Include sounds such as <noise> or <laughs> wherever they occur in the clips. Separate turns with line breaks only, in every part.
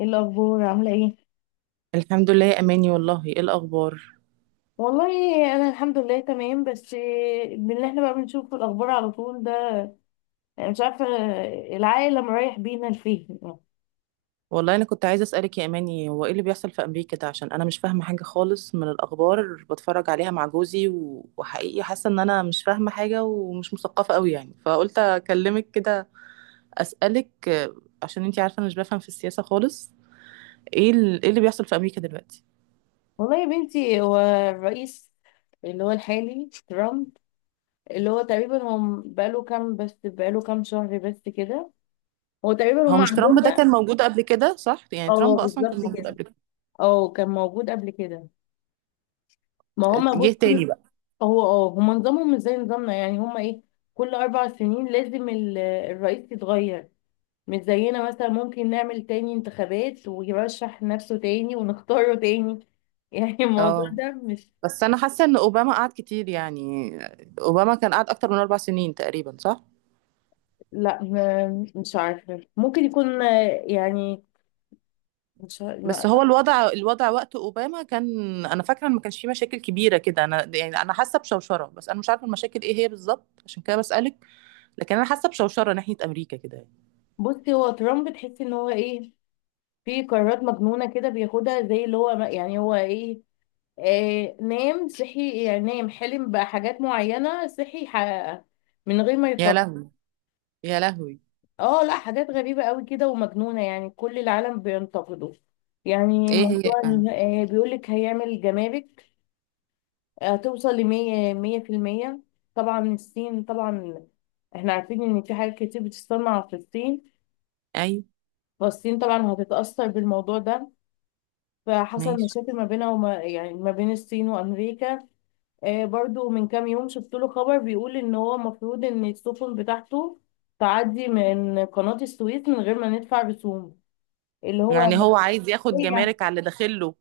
ايه الاخبار عامله ايه؟
الحمد لله يا اماني، والله؟ ايه الاخبار؟
والله انا الحمد لله تمام، بس من اللي احنا بقى بنشوفه الاخبار على طول ده. أنا مش عارفه العالم رايح بينا لفين.
والله انا كنت عايزه اسالك يا اماني، هو ايه اللي بيحصل في امريكا ده؟ عشان انا مش فاهمه حاجه خالص من الاخبار. بتفرج عليها مع جوزي وحقيقي حاسه ان انا مش فاهمه حاجه ومش مثقفه قوي يعني، فقلت اكلمك كده اسالك. عشان انتي عارفه انا مش بفهم في السياسه خالص. ايه ايه اللي بيحصل في امريكا دلوقتي؟
والله يا بنتي، هو الرئيس اللي هو الحالي ترامب، اللي هو تقريبا هو بقاله كام شهر بس كده. هو تقريبا
هو
هم
مش
عندهم
ترامب ده
بقى.
كان موجود قبل كده؟ صح؟ يعني
اه
ترامب اصلا كان
بالظبط
موجود
كده،
قبل كده،
اه كان موجود قبل كده. ما هم
جه
بصي،
تاني بقى.
هو هم نظامهم مش زي نظامنا، يعني هم ايه، كل 4 سنين لازم الرئيس يتغير، مش زينا مثلا ممكن نعمل تاني انتخابات ويرشح نفسه تاني ونختاره تاني <laughs> يعني الموضوع
اه،
ده مش.
بس انا حاسه ان اوباما قعد كتير يعني. اوباما كان قعد اكتر من اربع سنين تقريبا، صح؟
لا، مش عارفة، ممكن يكون يعني مش عارفة.
بس هو الوضع وقت اوباما كان، انا فاكره ان ما كانش فيه مشاكل كبيره كده. انا يعني انا حاسه بشوشره، بس انا مش عارفه المشاكل ايه هي بالظبط، عشان كده بسالك. لكن انا حاسه بشوشره ناحيه امريكا كده يعني.
بصي، هو ترامب تحسي ان هو ايه، في قرارات مجنونة كده بياخدها، زي اللي هو يعني هو ايه، آه نام صحي يعني، نام حلم بحاجات معينة صحي حققها من غير ما
يا
يفكر.
لهوي، يا لهوي.
اه لا، حاجات غريبة قوي كده ومجنونة، يعني كل العالم بينتقده. يعني
ايه هي
موضوع
يعني؟
بيقولك هيعمل جمارك هتوصل لمية مية في المية. طبعا الصين، طبعا احنا عارفين ان في حاجات كتير بتتصنع في الصين،
ايوه،
فالصين طبعا هتتأثر بالموضوع ده. فحصل
ماشي،
مشاكل ما بينها وما يعني ما بين الصين وأمريكا. برضو من كام يوم شفت له خبر بيقول ان هو المفروض ان السفن بتاعته تعدي من قناة السويس من غير ما ندفع رسوم، اللي هو
يعني هو عايز ياخد
هي.
جمارك على اللي داخله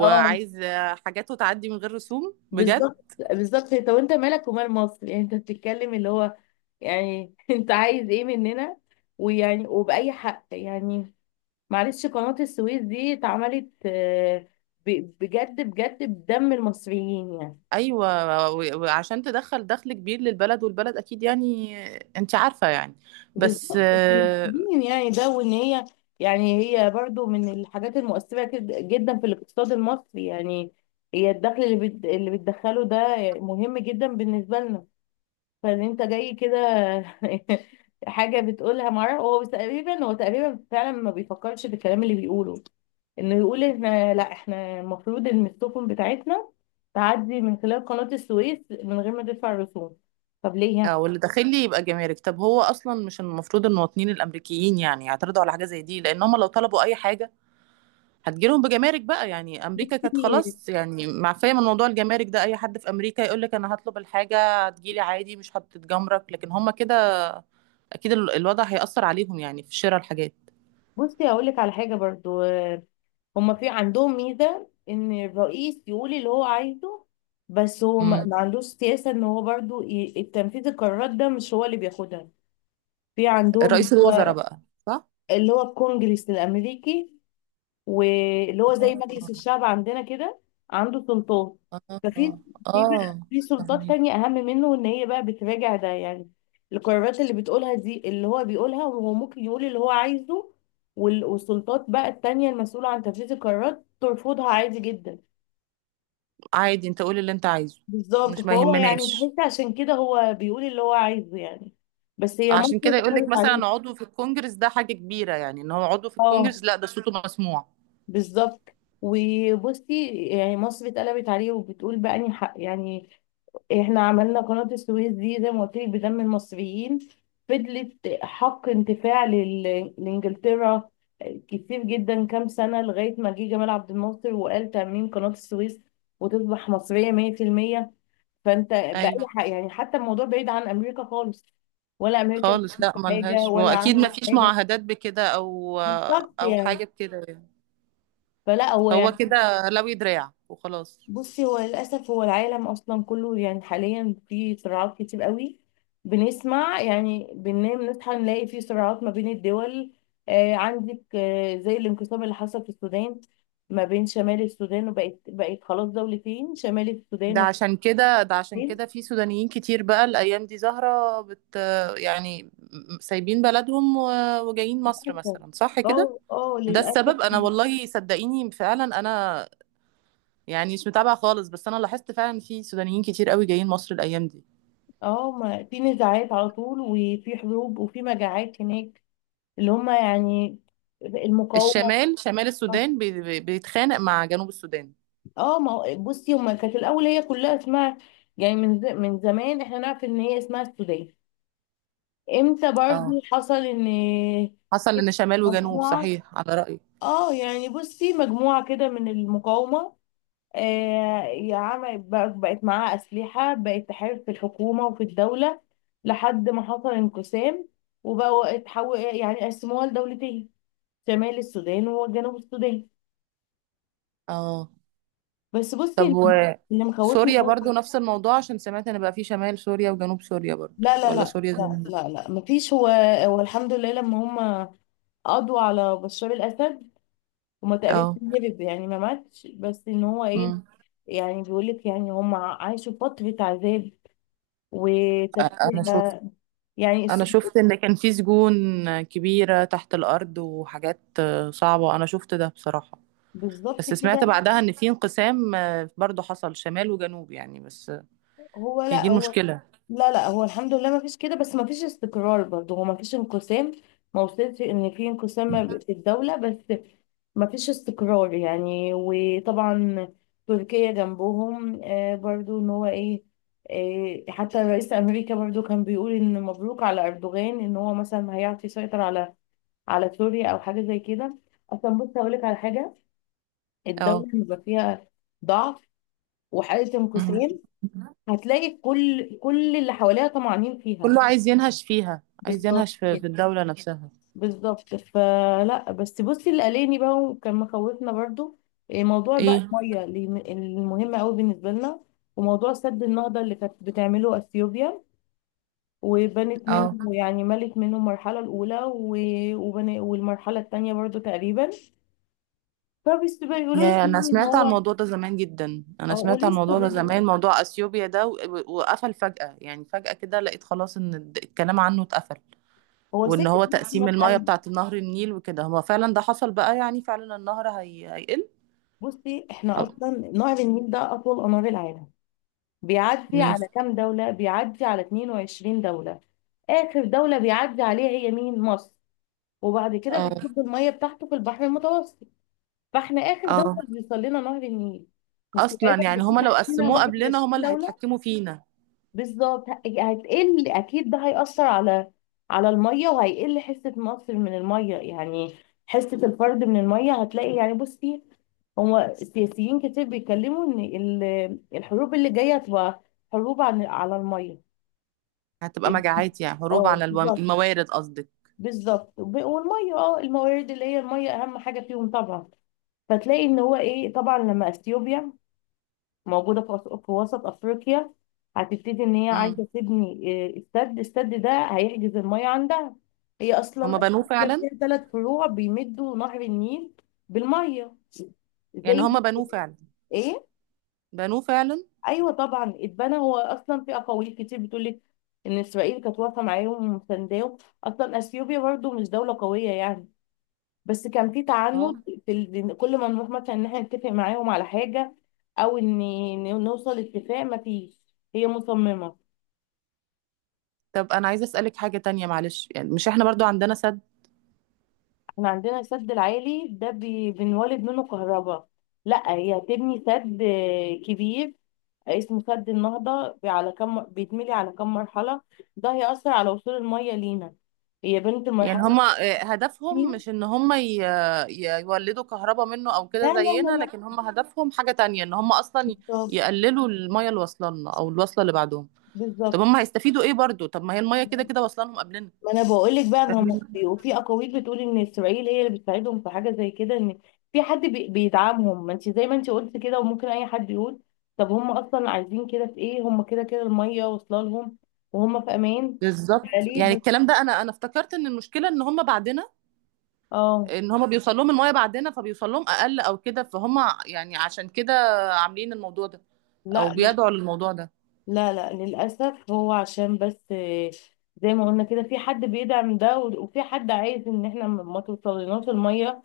اه
حاجاته تعدي من غير رسوم بجد.
بالظبط بالظبط، طب انت مالك ومال مصر؟ يعني انت بتتكلم اللي هو، يعني <laughs> انت عايز ايه مننا؟ ويعني وبأي حق يعني؟ معلش، قناة السويس دي اتعملت بجد بجد بدم المصريين يعني.
ايوه وعشان تدخل دخل كبير للبلد، والبلد اكيد يعني انت عارفه يعني. بس
بالظبط، احنا محتاجين يعني ده، وان هي يعني، هي برضو من الحاجات المؤثرة جدا في الاقتصاد المصري يعني، هي الدخل اللي اللي بتدخله ده مهم جدا بالنسبة لنا. فان انت جاي كده <laughs> حاجة بتقولها مرة. هو بس تقريبا، هو تقريبا فعلا ما بيفكرش بالكلام اللي بيقوله، انه يقول احنا، لا احنا المفروض ان السفن بتاعتنا تعدي من خلال قناة السويس من غير ما تدفع رسوم. طب ليه؟
او اللي داخل لي يبقى جمارك. طب هو اصلا مش المفروض المواطنين الامريكيين يعني يعترضوا على حاجه زي دي؟ لان هم لو طلبوا اي حاجه هتجيلهم بجمارك بقى. يعني امريكا كانت
بصي
خلاص يعني معفيه من موضوع الجمارك ده، اي حد في امريكا يقول لك انا هطلب الحاجه هتجيلي عادي، مش هتتجمرك. لكن هم كده اكيد الوضع هيأثر عليهم يعني في شراء الحاجات.
بصي هقول لك على حاجة برضو. هما في عندهم ميزة ان الرئيس يقول اللي هو عايزه، بس هو ما
مم.
ما عندوش سياسة ان هو برضو تنفيذ القرارات ده مش هو اللي بياخدها. في عندهم اللي
رئيس الوزراء
هو،
بقى.
اللي هو الكونجرس الامريكي، واللي هو زي مجلس
صح.
الشعب عندنا كده، عنده سلطات. ففي،
اه.
في
اه.
سلطات
فهميك.
تانية أهم منه، إن هي بقى بتراجع ده يعني، القرارات اللي بتقولها دي اللي هو بيقولها. وهو ممكن يقول اللي هو عايزه، والسلطات بقى التانية المسؤولة عن تنفيذ القرارات ترفضها عادي جدا.
عادي، انت قول اللي انت عايزه.
بالظبط،
مش ما
فهو يعني
يهمناش.
تحس عشان كده هو بيقول اللي هو عايزه يعني، بس هي مصر
عشان كده يقول لك
اتقلبت عليه.
مثلا عضو في الكونجرس ده حاجة كبيرة يعني، ان هو عضو في
اه
الكونجرس، لا ده صوته مسموع.
بالظبط. وبصي يعني مصر اتقلبت عليه وبتقول بقى اني حق يعني، احنا عملنا قناة السويس دي زي ما قلت لك بدم المصريين، فضلت حق انتفاع لانجلترا كتير جدا كام سنة، لغاية ما جه جمال عبد الناصر وقال تأميم قناة السويس وتصبح مصرية 100%. فانت بأي
ايوه.
حق يعني؟ حتى الموضوع بعيد عن أمريكا خالص، ولا أمريكا
خالص،
عملت
لا
حاجة
ملهاش،
ولا
واكيد ما
عملت
فيش
حاجة.
معاهدات بكده او
بالظبط
او
يعني،
حاجة بكده يعني.
فلا هو
هو
يعني.
كده لوي دراع وخلاص.
بصي، هو للأسف هو العالم أصلا كله يعني حاليا في صراعات كتير قوي، بنسمع يعني، بننام نصحى نلاقي في صراعات ما بين الدول. آه عندك آه زي الانقسام اللي حصل في السودان، ما بين شمال السودان وبقت خلاص دولتين، شمال السودان
ده
والسودان.
عشان كده ده عشان كده في سودانيين كتير بقى الايام دي زهرة بت، يعني سايبين بلدهم وجايين مصر
للأسف.
مثلا، صح كده؟
اه اه
ده
للأسف.
السبب. انا والله صدقيني فعلا، انا يعني مش متابعه خالص، بس انا لاحظت فعلا في سودانيين كتير قوي جايين مصر الايام دي.
اه ما في نزاعات على طول، وفي حروب وفي مجاعات هناك، اللي هما يعني المقاومة.
الشمال، شمال السودان بيتخانق مع جنوب السودان.
اه، ما بصي، هما كانت الاول هي كلها اسمها يعني، من من زمان احنا نعرف ان هي اسمها السودان. امتى برضو
اه،
حصل ان
حصل
في
ان شمال وجنوب،
مجموعه،
صحيح على رأيي.
اه يعني بصي مجموعه كده من المقاومه، آه يا عم بقت معاها اسلحه، بقت تحارب في الحكومه وفي الدوله، لحد ما حصل انقسام وبقوا اتحول يعني قسموها لدولتين، شمال السودان وجنوب السودان.
اه،
بس بصي
طب
اللي،
و
اللي مخوفني.
سوريا برضو نفس الموضوع؟ عشان سمعت ان بقى في شمال سوريا وجنوب سوريا برضو،
لا لا
ولا
لا
سوريا زي
لا
ما هي؟
لا لا، مفيش. هو، هو الحمد لله لما هم قضوا على بشار الأسد، هما تقريبا
اه.
هرب يعني ما ماتش، بس ان هو ايه،
امم.
يعني بيقولك يعني هم عاشوا فترة عذاب
أ- انا
وتفكير،
شفت
يعني
انا
السلوك.
شفت ان كان في سجون كبيرة تحت الارض وحاجات صعبة، انا شفت ده بصراحة.
بالظبط
بس سمعت
كده.
بعدها ان في انقسام برضو حصل شمال وجنوب يعني، بس
هو
هي دي
لا هو،
المشكلة.
لا لا، هو الحمد لله ما فيش كده، بس ما فيش استقرار برضه. هو ما فيش انقسام، ما وصلش ان في انقسام ما في الدولة، بس مفيش استقرار يعني. وطبعا تركيا جنبهم، برضو ان هو ايه، حتى رئيس امريكا برضو كان بيقول ان مبروك على اردوغان ان هو مثلا هيعرف يسيطر على، على سوريا او حاجه زي كده. اصلا بص هقول لك على حاجه، الدوله
اه.
اللي بيبقى فيها ضعف وحاله
مم.
انقسام، هتلاقي كل اللي حواليها طمعانين فيها.
كله عايز ينهش فيها، عايز
بالظبط
ينهش في الدولة نفسها.
بالظبط. فلا، بس بصي اللي قلقني بقى وكان مخوفنا برضو، موضوع بقى
ايه.
الميه اللي مهم قوي بالنسبه لنا، وموضوع سد النهضه اللي كانت بتعمله اثيوبيا، وبنت منه
اه،
يعني ملت منه المرحله الاولى، والمرحله الثانيه برضو تقريبا. فبس بيقولوا لي
يا، انا
يعني ان
سمعت عن
هو،
الموضوع ده زمان جدا، انا سمعت عن
ولسه
الموضوع
لغايه
ده زمان،
دلوقتي
موضوع اثيوبيا ده وقفل فجأة، يعني فجأة كده لقيت خلاص ان الكلام عنه اتقفل.
هو
وان
ساكت،
هو
بس ما
تقسيم المياه
اتحل.
بتاعة نهر النيل وكده، هو فعلا ده حصل بقى؟ يعني فعلا النهر هيقل؟
بصي احنا
اه.
اصلا نهر النيل ده اطول انهار العالم، بيعدي
ماشي.
على كام دولة، بيعدي على 22 دولة. آخر دولة بيعدي عليها هي مين؟ مصر. وبعد كده
اه.
بيصب المية بتاعته في البحر المتوسط. فاحنا آخر دولة
اه.
بيوصل لنا نهر النيل،
اصلا
مستوعبة ان
يعني
في
هما لو
تحتنا
قسموه قبلنا
21
هما اللي
دولة.
هيتحكموا فينا.
بالظبط. هتقل اكيد، ده هيأثر على، على الميه، وهيقل حصة مصر من الميه يعني، حصة الفرد من الميه. هتلاقي يعني بصي، هو السياسيين كتير بيتكلموا ان الحروب اللي جاية هتبقى حروب عن على الميه.
هتبقى مجاعات، يعني حروب
اه
على
بالظبط
الموارد قصدك؟
بالظبط. والميه، اه الموارد اللي هي الميه اهم حاجة فيهم طبعا. فتلاقي ان هو ايه، طبعا لما اثيوبيا موجودة في في وسط أفريقيا، هتبتدي إن هي
امم.
عايزة تبني استاد الاستاد ده هيحجز المية عندها. هي
هما
أصلا
بنوه
أفريقيا
فعلا؟
فيها 3 فروع بيمدوا نهر النيل بالمية،
يعني
زي.
هما بنوه فعلا؟
إيه؟
بنوه فعلا؟
أيوة طبعا اتبنى. هو أصلا في أقاويل كتير بتقولك إن إسرائيل كانت واقفة معاهم ومسانداهم، أصلا أثيوبيا برضو مش دولة قوية يعني، بس كان في
اه.
تعنت في ال... إن كل ما نروح مثلا ان احنا نتفق معاهم على حاجه، او ان إن نوصل اتفاق، ما فيش، هي مصممه.
طب انا عايزه اسالك حاجه تانية معلش، يعني مش احنا برضو عندنا سد؟
احنا عندنا السد العالي ده بنولد منه كهرباء. لا، هي هتبني سد كبير اسمه سد النهضه، على كم بيتملي على كم مرحله، ده هيأثر على وصول الميه لينا. هي بنت
يعني
المرحله
هما هدفهم
الثانيه.
مش ان هما يولدوا كهرباء منه او
لا
كده
لا لا
زينا، لكن
لا.
هما هدفهم حاجه تانية، ان هما اصلا
بالظبط
يقللوا الميه اللي واصله لنا او الواصله اللي بعدهم؟ طب
بالظبط.
هما هيستفيدوا ايه برضو؟ طب ما هي الميه كده كده واصله لهم قبلنا.
ما انا بقول لك بقى، ما هم، وفي اقاويل بتقول ان اسرائيل هي اللي بتساعدهم في حاجه زي كده، ان في حد بيدعمهم. ما انت زي ما انت قلت كده، وممكن اي حد يقول طب هم اصلا عايزين كده في ايه، هم كده كده الميه واصله لهم وهم في امان.
بالظبط،
فليه
يعني
بس؟
الكلام ده، انا افتكرت ان المشكله ان هم بعدنا،
اه
ان هم بيوصل لهم المايه بعدنا فبيوصل لهم اقل او كده، فهم يعني عشان كده عاملين الموضوع ده او
لا
بيدعوا للموضوع ده.
لا لا للاسف، هو عشان بس، زي ما قلنا كده، في حد بيدعم ده، وفي حد عايز ان احنا ما توصلناش الميه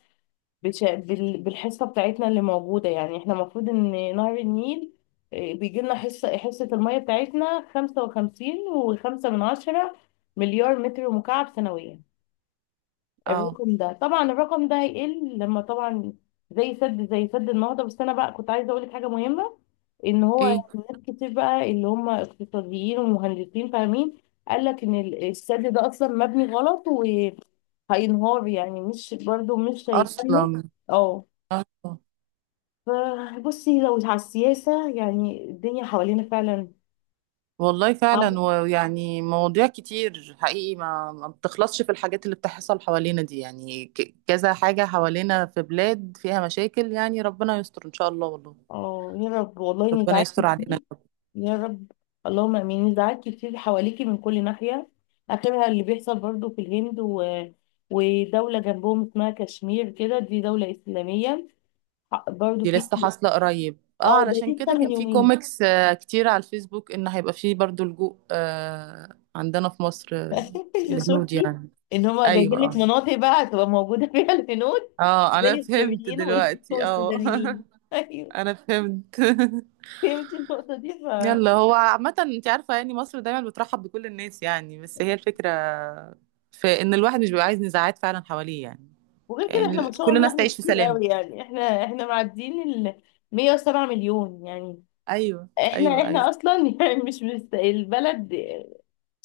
بالحصة بتاعتنا اللي موجودة يعني. احنا المفروض ان نهر النيل، بيجي لنا حصة، المية بتاعتنا 55.5 مليار متر مكعب سنويا.
اه.
الرقم ده طبعا، الرقم ده هيقل لما طبعا، زي سد، النهضة. بس انا بقى كنت عايزة اقولك حاجة مهمة، ان هو
ايه؟
ناس كتير بقى اللي هم اقتصاديين ومهندسين فاهمين، قالك ان السد ده اصلا مبني غلط وهينهار يعني، مش برضو مش هيكمل.
اصلا؟
اه.
اه.
ف- بصي، لو على السياسة يعني الدنيا حوالينا فعلا
والله فعلا.
صعبة.
ويعني مواضيع كتير حقيقي ما بتخلصش، في الحاجات اللي بتحصل حوالينا دي يعني، كذا حاجه حوالينا في بلاد فيها مشاكل يعني، ربنا يستر ان شاء الله والله.
اه يا رب والله،
ربنا
نزاعات
يستر علينا.
كتير. يا رب. اللهم امين، نزاعات كتير حواليكي من كل ناحية، اخرها اللي بيحصل برضو في الهند و... ودولة جنبهم اسمها كشمير كده، دي دولة إسلامية برضو
دي
في.
لسه حاصلة قريب،
اه
اه،
ده
علشان
لسه
كده
من
كان في
يومين.
كوميكس كتير على الفيسبوك ان هيبقى فيه برضو لجوء عندنا في مصر،
<laughs>
الهنود
شفتي
يعني.
ان هما جايبين
ايوه.
لك
اه.
مناطق بقى هتبقى موجودة فيها الهنود،
اه انا
زي
فهمت
السوريين
دلوقتي، اه.
والسودانيين <laughs> ايوه،
<laughs> انا فهمت.
فهمتي النقطة دي.
<laughs> يلا، هو عامة انت عارفة يعني مصر دايما بترحب بكل الناس يعني، بس هي الفكرة في ان الواحد مش بيبقى عايز نزاعات فعلا حواليه يعني،
وغير كده احنا
يعني
ما شاء
كل
الله
الناس
احنا
تعيش في
كتير
سلام.
قوي يعني، احنا معديين ال 107 مليون يعني.
ايوه، ايوه.
احنا
ايوه،
اصلا <laughs> يعني مش مست... البلد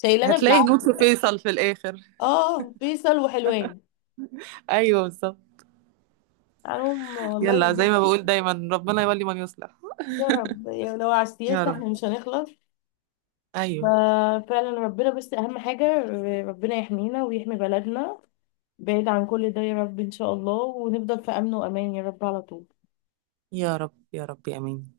شايلانا
هتلاقي هنود
بالعافيه
في
يعني.
فيصل في الاخر. <laughs>
اه فيصل وحلوان
ايوه، بالظبط.
عنهم
يلا،
والله.
زي ما بقول دايما، ربنا يولي من يصلح.
يا رب، يا لو على
يا
السياسه
رب.
احنا مش هنخلص.
ايوه.
ففعلا ربنا بس اهم حاجه، ربنا يحمينا ويحمي بلدنا بعيد عن كل ده يا رب ان شاء الله، ونفضل في امن وامان يا رب على طول.
يا رب، يا رب، امين.